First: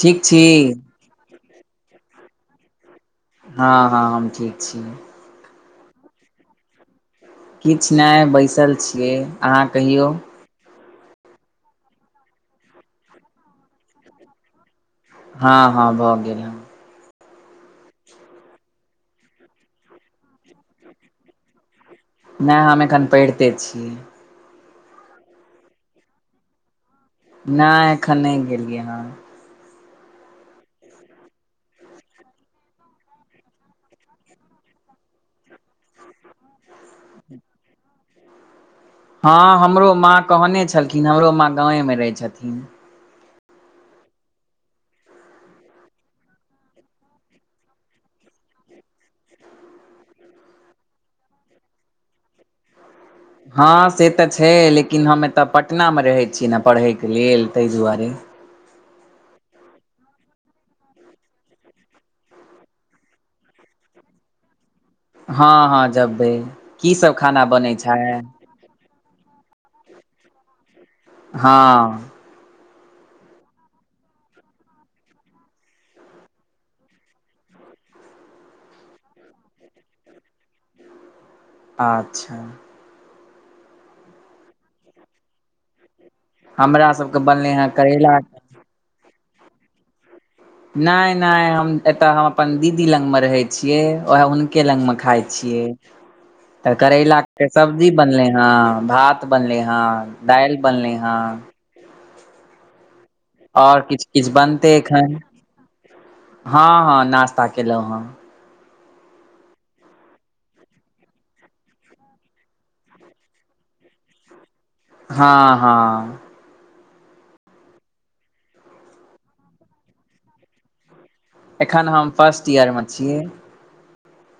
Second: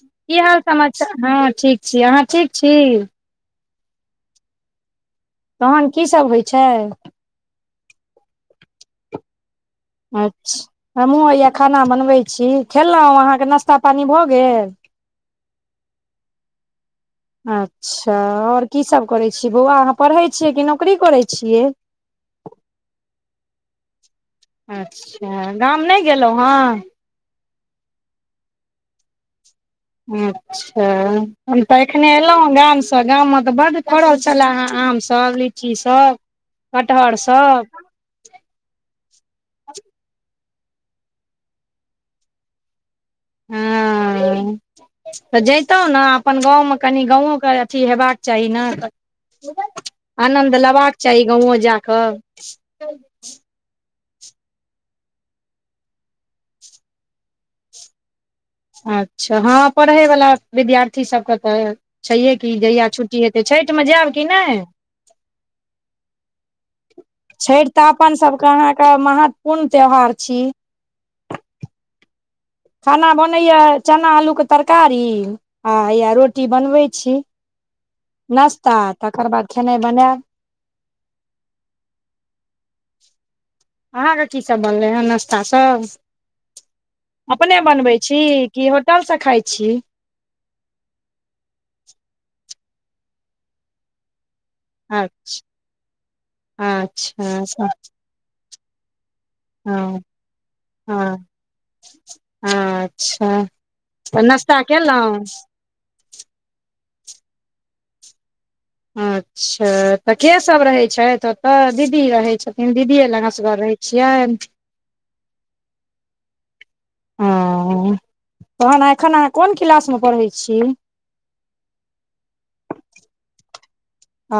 ठीक की छी हाल समाचार ठीक छी अहाँ ठीक छी हँ हँ हम ठीक छी तहन की सभ होइ छै किछ नाए बैसल छियै अहाँ कहियौ हमहुँ हइया खाना बनबैत छी खेलहुँ अहाँके नाश्ता पानी भऽ गेल हँ हँ भऽ गेल ह [unintelligible] अच्छ और की सभ करैत छीयै बौआ अहाँ पढ़ै छियै कि नौकरी करैत छियै नाए हम एखन पैढ़ते छीयै अच्छ गाम नहि गेलहुँ हँ नहि एखन नहि गेलियै हँ [inaudible] अचछा हम तऽ एखने एलहुँ गाम से गाम मे तऽ बड फड़ल छलए हे आम सभ ल लीची सभ कटहर सब हँ हमरो माँ कहने छलखिन हमरो माँ गाँव रहै छथिन [inaudible] तऽ जैतहुँ ने अपन गाँव मे कनि गाँव के अथी हेबाक चाहि ने आनन्द लेबाक चाहि गाँवो जा कऽ [inaudible] हँ से तऽ छै लेकिन हम एतय पटनामे रहैत छिए ने पढ़ैके लेल ताहि दुआरे अच्छ हँ पढ़ैवला विद्यार्थी सभके तऽ छैहे कि जहिया छुट्टी हेतै छैठमे जायब कि नहि हँ हँ जबै की सब खाना छठि बनै तऽ अपन छैे सभके अहाँके महत्वपूर्ण त्यौहार छी हँ खाना बनैया चना आलू के तरकारी आ हैा रोटी बनबैत छी नाश्ता तकर बाद खेनाइ बनायब अच्छ अहाँके की सब बनलै हँ नाश्ता सब हमरा सबके [unintelligible] बनलै अपने हेँ बनबै छी करैला की होटल से खाए छी नहि नहि हम एतय हम अपन दीदी लगमे रहै छियै ओएह हु हिनके लग मे खााय छियै तऽ करैला के अच्छा सब्जी बनले ह भात बनले हँ दाल बनलै हे अच्छ आओर किछु तऽ किछु नाश्ता बनतै केलहुँ एखन हँ हँ नास्ता केलहुँ हँ अच्छ तऽ के सब रहै छै ओतऽ दीदी रहे छथिन दीदीे लगसगर रहे [inaudible] हँ हँ [unintelligible] तहन एखन अहाँ कोन क्लास पढ़ै छी एखन हम फर्स्ट ईयरमे छियै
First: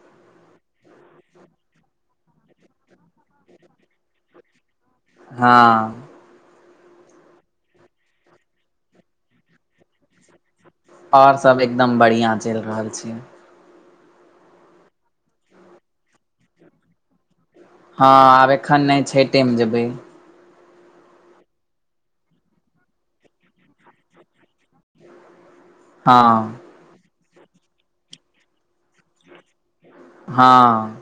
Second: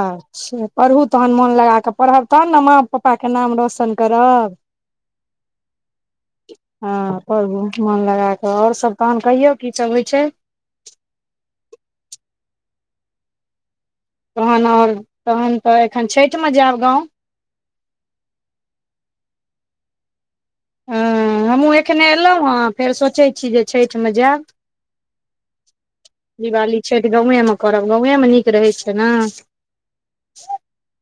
अच्छा पढ़ू तहन मोन लगा कऽ पढ़ब तहन ने माँ पप्पा के नाम रौशन करब [unintelligible] हँ हँ पढूं मोन लगा कऽ और सब तहन कहियौ की सब होइ छै और सब एकदम बढ़िआँ चलि रहल छै तखन और तहन तऽ एखन छठ मे जायब गाँव हँ आब एखन नहि छठ म जेबै हँ हमहूँ एखने एयलहुँ ह फेर सोचैत छी जे छठ मे जायब [inaudible] दिवाली छठि गाँवएमे करब गाँवएमे नीक रहै छै ने हँ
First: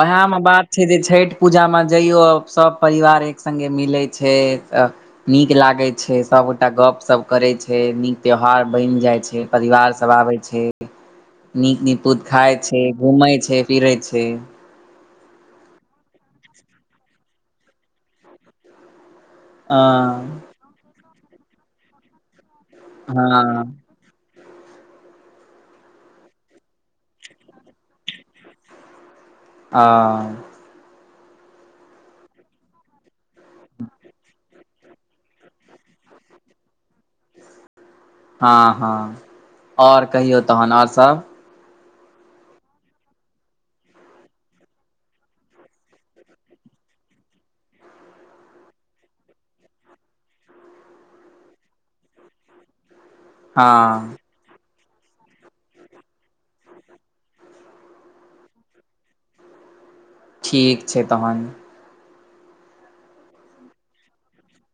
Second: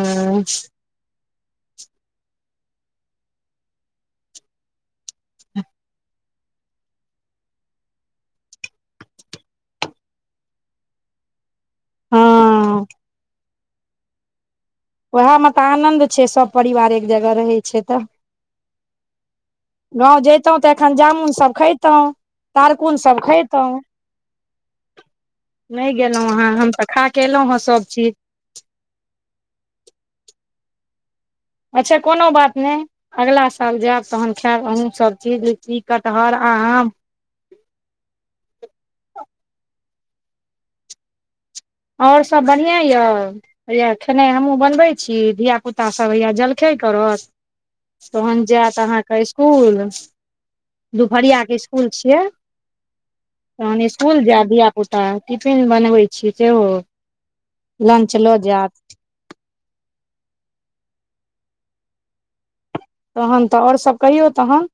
ओह मे बात छै जे छठि पूजामे जइयऔ सभ परिवार एक संगे मिलै छै नीक लागे छै सब एकटा गप सप करै छै नीक त्यौहार बनि जाय छै परिवार सब आबै छै नीक निकुत खााय हँ छै घूमै छै फिरै छै ओएहमे तऽ आनंन्द छै सभ परिवार एक जगह रहै छै तऽ अ गाँव जैतहुँ तऽ एखन जामुनसभ खयैतहुँ तारकुनसभ हँ खैतहुँ नहि गेलहुँ हँ आहाँ हम तऽ खा कऽ एलहुँ हेँ सभ चीज आ अच्छा कोनो बात नई अगला साल जायब तहन खायब अहूँ सभ चीज लीची कटहर आम हाँ हाँ और कहियौ तहन और सभ और सब बढ़िआँ यए हैया खेनाइ हमहूँ बनबैत छी धिया पुता सभ हैया जलखै करत तहन जैत अहाँ के स्कूल दुपहरिआ कऽ स्कूल छियै हँ तहन स्कुल जैत धिआ पुता टिफिन बनबै छी सेहो लंच लऽ जायत ठीक छै तहन तहन तऽ और सब कहियौ तहन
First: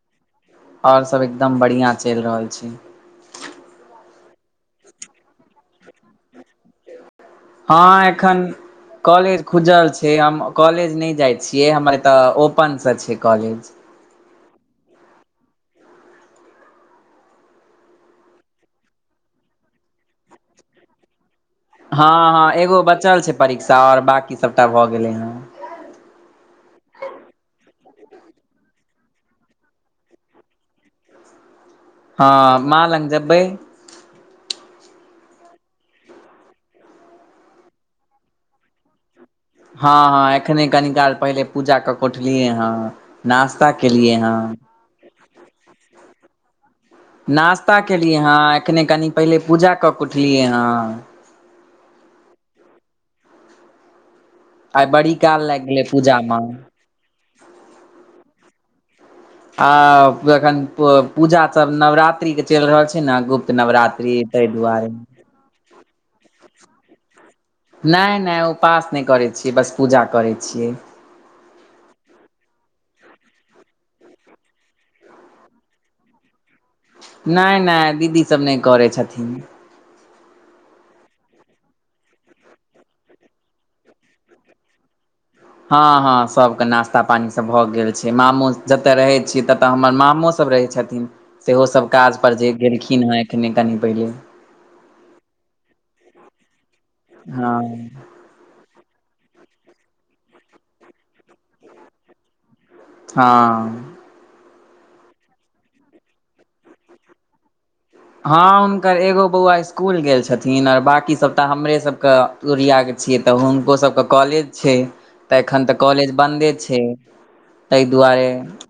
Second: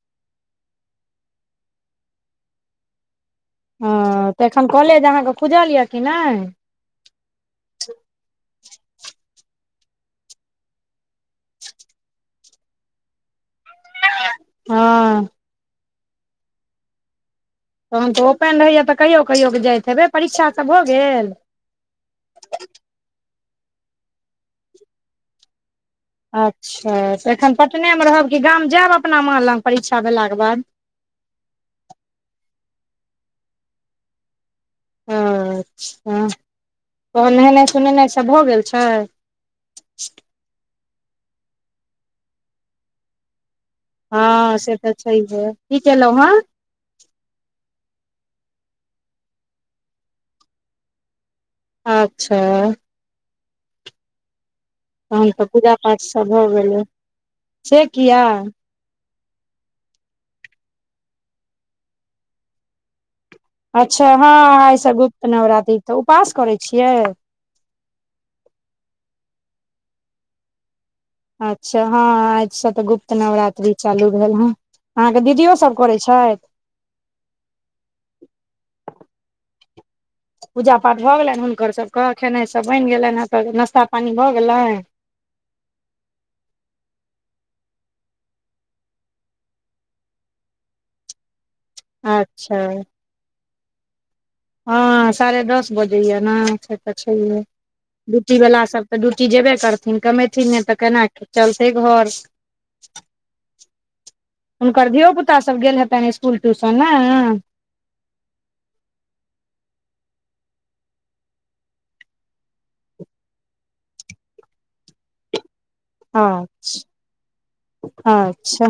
और सभ एकदम बढ़िआँ चलि रहल छै हँ तऽ एखन कॉलेज अहाँके खुजल यऽ कि नहि हँ एखन कॉलेज खुजल छै हम कॉलेज नहि जाइ छियै हमर एतय ओपनसँ छै कॉलेज हँ तहन तऽ ओपन रहैएा तऽ कहियओ कहियओ क जाइत हेबै परीक्षा सब भऽ गेल हँ हँ एगो बचल छै परीक्षा आऔर बाकी सबटा भए गेले हेँ अच्छा तऽ एखन पटने में रहब कि गाम जायब अपना माँ लग परीक्षा भेला के बाद हाँ माँ लग जेबै ओ अच्छा तहन नहेनाइ सोनेनाइ सब भऽ गेल छै हाँ हाँ एखने कनी काल पहिले पूजा कऽ कऽ उठलियै ह नास्ता केलियए हँ ओ तऽ छैए की कलहुँ हँ नास्ता केलियै हँ एखने कनि पहिले पूजा कऽ कऽ उठलियै हँ अच्छा आइ बड़ी तहन काल तऽ लागि पूजा गेलै पाठ सब पूजामे भऽ गेलै से किया आ एखन पूजा सभ नवरात्रि के चलि रहल छै न गुप्त नवरात्रि ताहि दुआरे तऽ नवरात्रि तऽ उपास करै छियै नय नय उपास नहि करैत छियै बस पूजा करैत छियै अच्छा हाँ आज सँ तऽ गुप्त नवरात्रि चालू भेल हँ अहाँ के दीदियो सब करैत छैथ नय नय दीदी सभ नहि करैत छथिन पूजा पाठ भऽ गेलनि हुनकर सभ के खेनाइ सभ बनि गेलनिहेँ तऽ नास्ता पानी भऽ गेलनि हाँ हाँ सभ कऽ नाश्ता पानी सभ भऽ गेल छै, मामो जते रहे छीय तऽ हमर मामो। सभ रहै छथिन, सेहोसभ काज पर जे अच्छा गेलखिन हे एखने कनि पहिले। ह, साढ़े दस बजेय ने छै, तऽ छैह। हँ ड्यूटी वाला सभ तऽ ड्यूटी जेबे कथिन कमेथिन ने तऽ केना चलतै घर। ह। हुनकर धियोपुता सभ गेल हेतनि स्कूल ट्यूशन ने हूँ, हुनकर एगो बौआ स्कुल गेल छथिन और, अओर बाकी सभ हमरे सभ के तुरिआ के छियै तऽ हुनको सभके कॉलेज छै। तऽ एखन त कॉलेज हँ बन्दे छै, ते दुआरे अच्छा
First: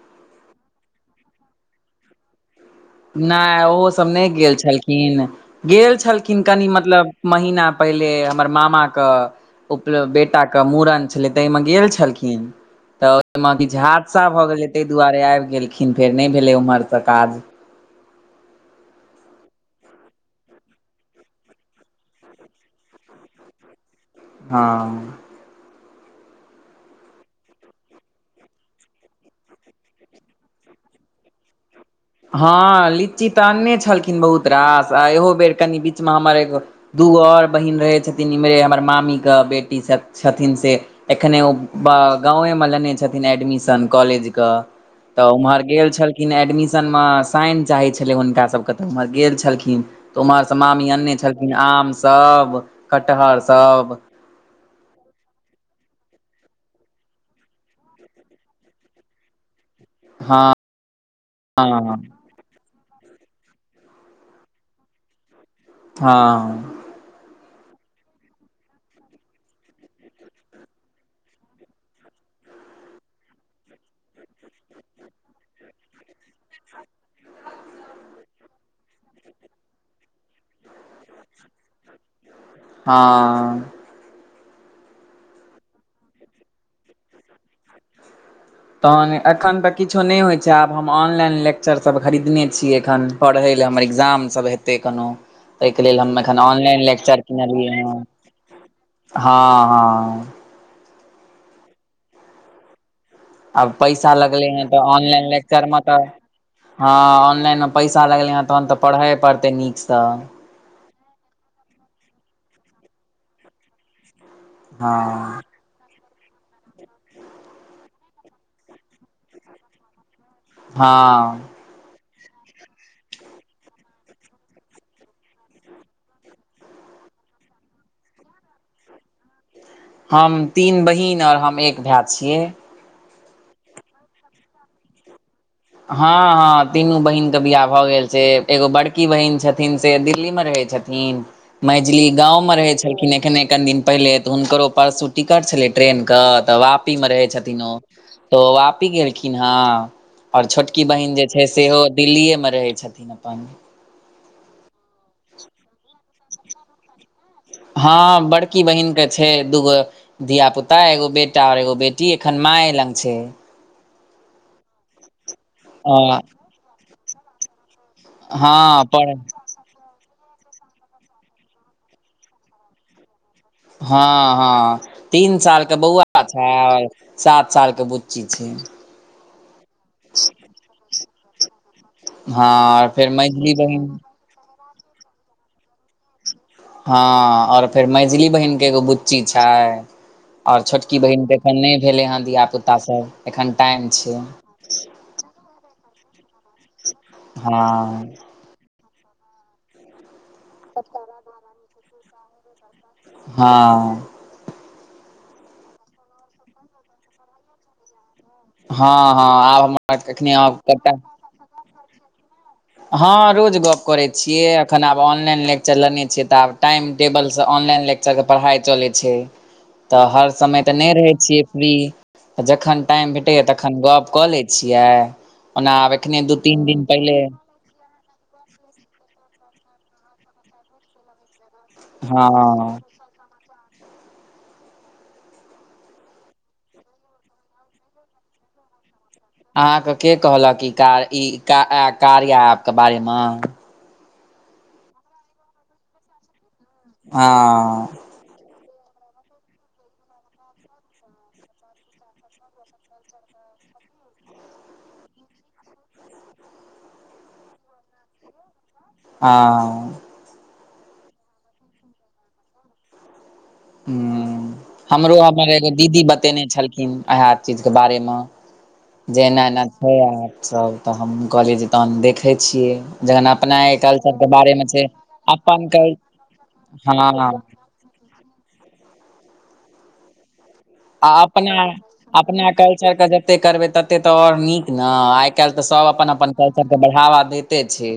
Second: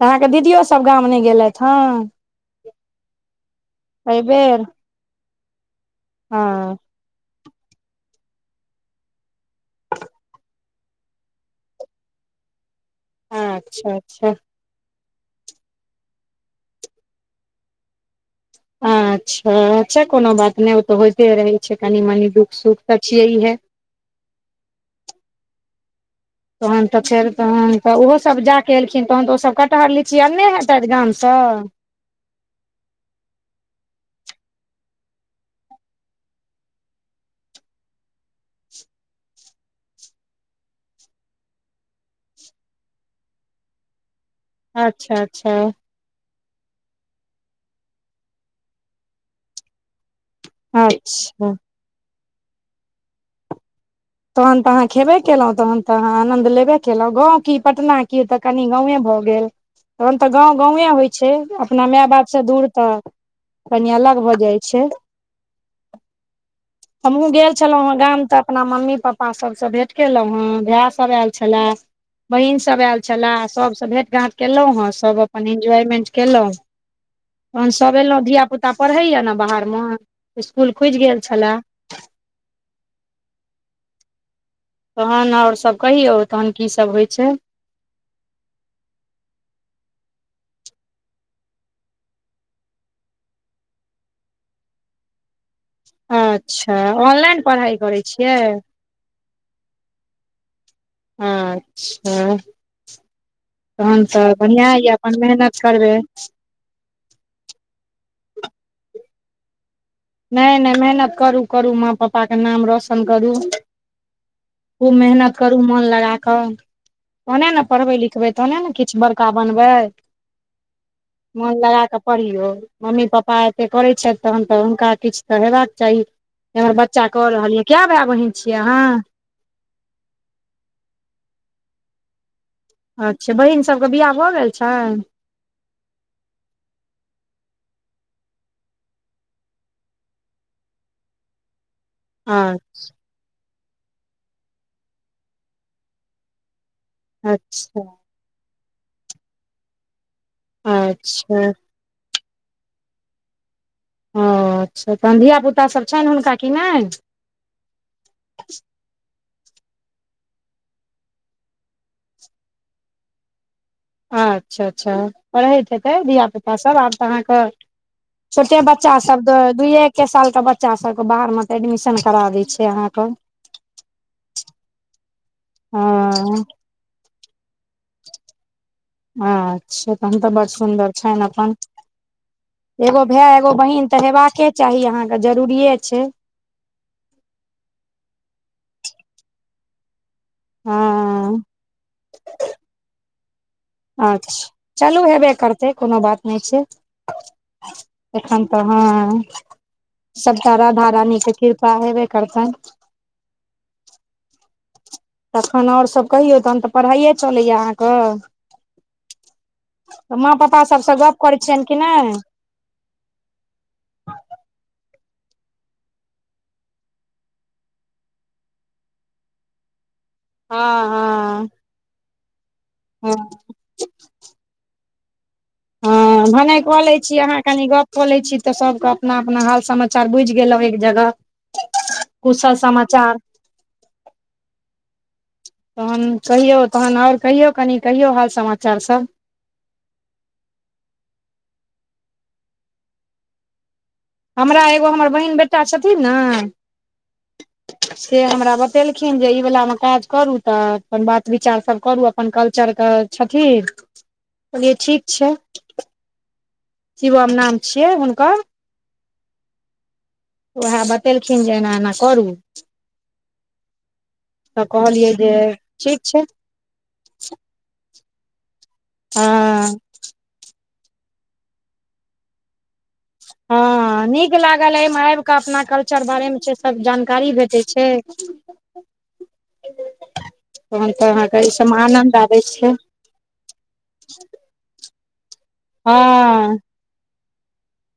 तऽ अहाँकेँ दीदियो सभ गाम नही गेलथि हे। नहि ओहो सभ नय गेल बेर छलखिन गेल छलखिन क हँ मतलब। महिना पहिले हमर मामा कऽ। उपलब बेटाके मूड़न छलै ताहिमे गेल छलखिन। तऽ ओहि लमे किछु अच्छा हादसा अच्छा भऽ गेलै ताहि दुआरे आबि गेलखिन फेर नहि भेलै ओम्हर तऽ काज। अच्छा, अच्छा, कोनो बात नहि ओ तऽ होइते रहे छै। कनी मनी दुख सुख तऽ छियै हे। हँ। तहन त फेर तहन तऽ ओहोसभ जाकऽ एलखिन तहन तऽ ओसभ कटहर लीची आरने हेतथि गाम सँ हँ, लीची त अन्ने छलखिन बहुत रास आ इहो बेर कनि बीचमे हमर एगो दूगो आओर बहीन रहै छथिन, इम्हरे हमर मामी के बेटी छथिन सँ एखने ओ गावे मे लेने छथिन एडमिशन कॉलेज। अच्छा तऽ अच्छा उम्हर गेल छल। लेकिन एडमिशनमे साइन चाहै छलै हुनका सभके तऽ ओम्हर गेल छलखिन तऽ ओम्हर। मामी अन्ने अच्छा छलखिन आम सभ कटहर सभ। तहन तऽ अहाँ खेबे केलहुँ तहन तऽ अहाँ आनंन्द लेबे केलहुँ गाव कि पटना कि त। कनि गावे भऽ गेल तहन तऽ हँ गाव गावे होइ छै, अपना हँ माय बाप। से दूर तऽ कनी अलग भऽ जाइ छै। हँ। हमहुँ गेल छलू गाम तऽ अपना मम्मी पप्पा सभसँ भेट केलहुँ हे भैय सभ आयल छलए बहिन सभ आयल छला सभसँ भेट घांट केलो हे सभ अपन एंजॉयमेंट केलहु। ह। तहन सभ एलहुँ धियापुता पढ़ैया ने बाहर मे स्कुल खुजि गेल छलए। हाँ। तहन आओर सभ कहियौ तहन कि सभ होय छै। तहन एखन तऽ किछो नहि होइ छै, आब हम ऑनलाइन लेक्चर सभ खरीदने छी एखन पढ़ै लए हमर इग्जाम सभ हेतै कोनो। ताहिके लेलऽ हम एखन अच्छा ऑनलाइन लेक्चर ऑनलाइन कीनलियन पढ़ाइ हँ, करै छियै हँ, हँ। अच्छा। आब तहन पैसा तऽ लगलै हेँ बढ़िआ तऽ यए अपन ऑनलाइन मेहनत लेक्चरमे करबै। तऽ हँ, ऑनलाइन मे पैसा लगलै हँ तहन तऽ पढ़े पड़ते नीक सँ। नहि नहि मेहनत करू करू माँ पप्पा के नाम रौशन करू। खूब हँ मेहनत करू मोन लगा कऽ। तहने ने पढ़बै लिखबै तहने किछु बड़का बनबै। हँ। मोन लगा कऽ पढ़ियौ मम्मी पापा एते करे छथि तहन तऽ हुनका। किछ तऽ हयबाक चाही जे हमर बच्चा कऽ रहल यऽ कए भाय बहिन छियै अहाँ हम तीन बहिन आओर हम एक भाय छियै अच्छा बहिन सभके बियाह भऽ गेल छैनय हँ हँ तीनू बहिनके बियाह भऽ गेल छै एगो बड़की बहिन छथिन से दिल्ली मे रहै छथिन मजली गाँव में रहे छलखिन एखने कनि दिन पहिले तऽ हुनकरो परसू टिकट छलै ट्रेनके तऽ वापीमे रहै छथिन ओ अच्छा तऽ ओ वापि गेलखिन हँ आओर छोटकी बहिन जे अच्छा छै सेहो दिल्लीए मे रहै छथिन अपन अच्छा तहन धियापुता सब छनि हुनका की नहि हँ बड़की बहिनके छै दूगो धिया पुता एगो बेटा ओर एगो बेटी एखन माऐ लग छै अच्छा अच्छा पढ़ैत हेतै अ धियापुतासभ आब तऽ अहाँक हँ छोटे बच्चा पर सब त दूइय एकके सालके बच्चा सभके बाहरमे तऽ एडमिशन करा दै छै अहाँकेँ हँ हँ तीन साल के बौआ हँ छै सात सालके बुच्ची छै अच्छा तहन तऽ बड़ सुन्दर छनि अपन हँ एगो फेर भाय मझली एगो बहिन तऽ हेबाक चाही अहाँके जरूरीये छै हँ और फेर मझली बहिन के एगो बुच्ची छै और छोटकी बहिन के हँ एखन नहि भेले हेँ धिय पुता सब एखन टाईम अच्छा चलू हेबे करतै कोनो बात नहि छै हँ एखन तऽ हँ सभटा राधा रानीके कृपा हेबे करतनि हँ तखन ओरसभ कहियौ तखन तऽ पढ़ाईए चलैए अहाँके हँ हँ आब हमरा अखनी क करे छिये कि नहि हँ रोज गप करैत छियै एखन आब ऑनलाइन लेक्चर लेने छियै तऽ आब टाइम टेबलसँ ऑनलाइनेक बच्चाके पढ़ाइ चलैत छै तऽ हर समय तऽ हँ नहि रहे छियै हँ फ्री जखन टाइम हँ भेटैया तखन एखन गप कऽ लै छियै ओना आब एखने दू तीन दिन पहिले बात क लै छी तऽ सबके अपना अपना हाल समाचार बुझि गेलहु एक जगह हँ कुशल समाचार तहन कहियौ तहन ओर कहियौ कनि कहियौ हाल समाचार सब अहाँके के कहलक ई कार्या ई कार्या ऐप्प क बारेमे हमरा एगो हमर बहिन बेटा छथिन न हँ से हमरा बतेलखिन जे ई वलामे काज करू तऽ अपन बात विचारसभ करू अपन कल्चरके छथिन कहलियै ठीक छै शिवम नाम छियै हुनकर हँ उएह बतेलखिन जे एना एना करू हू तऽ कहलियै हमरो जे हमर एगो ठीक दीदी छै बतेने छलखिन इहा चीज के बारे मे जे एना एना हँ छै ऐप्प सभ तऽ हमँ कहलियै जे तहन देखै छियै जखन अपना हँ कल्चरके नीक बारेमे लागल छै एहिमे आबि कऽ अपना अपन कल कल्चर बारे मे छै सब जानकारी हँ भेटैत छै छै तन आ तऽ अहाँके ई सब आन्नद आबै छै जतेक करबै ततेक तऽ आओर नीक न आय काल्हि तऽ सभ हँ अपन अपन कल्चरके बढ़ावा दैते छै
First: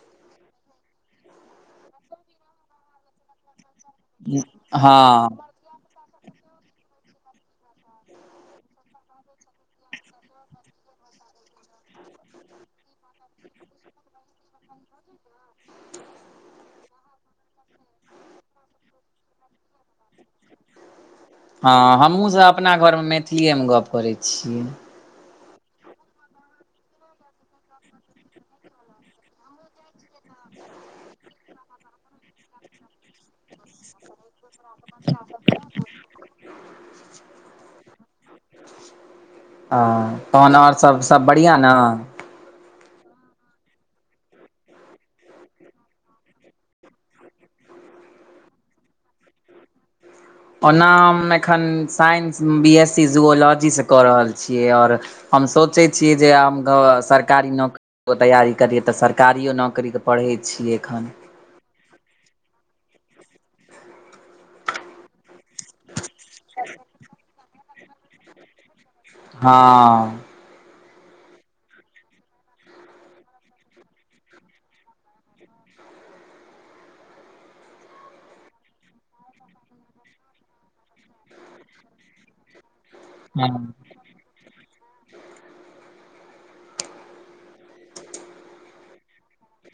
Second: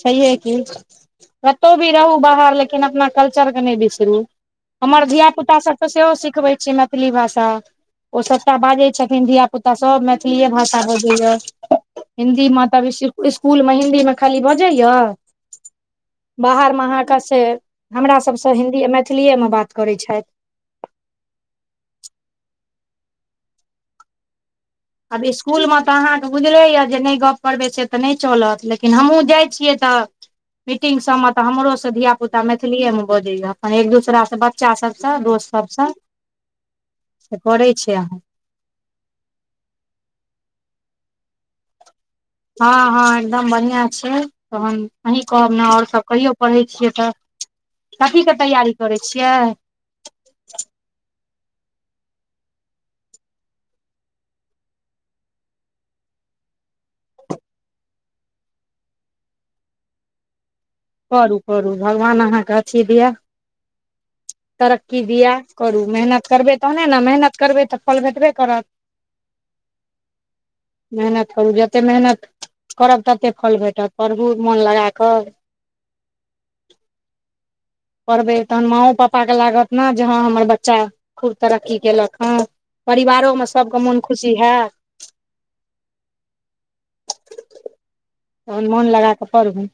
छैहे की कतहु भी रहु बाहर लेकिन अपना कल्चर के नहि बिसरू हमर हँ धियापुता सबके तऽ सेहो सिखबै छियै मैथिली भाषा ओ सभटा बाजै छथिन धिया पुता सभ मैथिलीए भाषा बजैय हिन्दीमे तब स्कुल में हिन्दीमे खाली बजैय बाहरमे अहाँके से हमरासबसँ हिन्दी मैथिलिएमे बात करैत छथि हँ हमहुँसभ अपना घरमे मैथिलिएमे गप करैत छियै आब स्कुलमे तऽ अहाँके बुझले य जे नहि गप्प करबै से तऽ नहि चलत लेकिन हमहूँ जाय छियै तऽ मीटिंग सब मे तऽ हमरो से धिया पुता मैथिलीेए में बजै या अपन एक दोसरा से बच्चा सभसँ दोस्त सभसँ करै छै अहाँ ह तहन आओर सब सब बढ़िआं न हँ हँ एकदम बढ़िआँ छै तहन अहीँ कहब ने आओर सभ कहियौ पढ़ै छियै तऽ कथीके तैयारी करै छियै ओना हम एखन साइंस बी एस सी जुओलॉजीसँ कऽ रहल छियै आओर हम सोचै छियै जे आ घ सरकारी नौकरी तैयारी करियै तऽ सरकारियो नौकरीके पढ़ै छियै एखन करू करू भगवान अहाँके अथी दिअ तरक्की दिया करू मेहनत करबै तहने न मेहनत करबै तऽ फल भेटबे करत हँ मेहनत करू जत्ते मेहनत करब ततेक फल भेटत परहु मोन लगाकऽ पढ़बै तहन माँओ पापाके लागत न जे हँ हमर बच्चा खूब तरक्की केलक हँ परिवारोमे हँ सभके मोन खुशी हे तहन मोन लगा कऽ परहु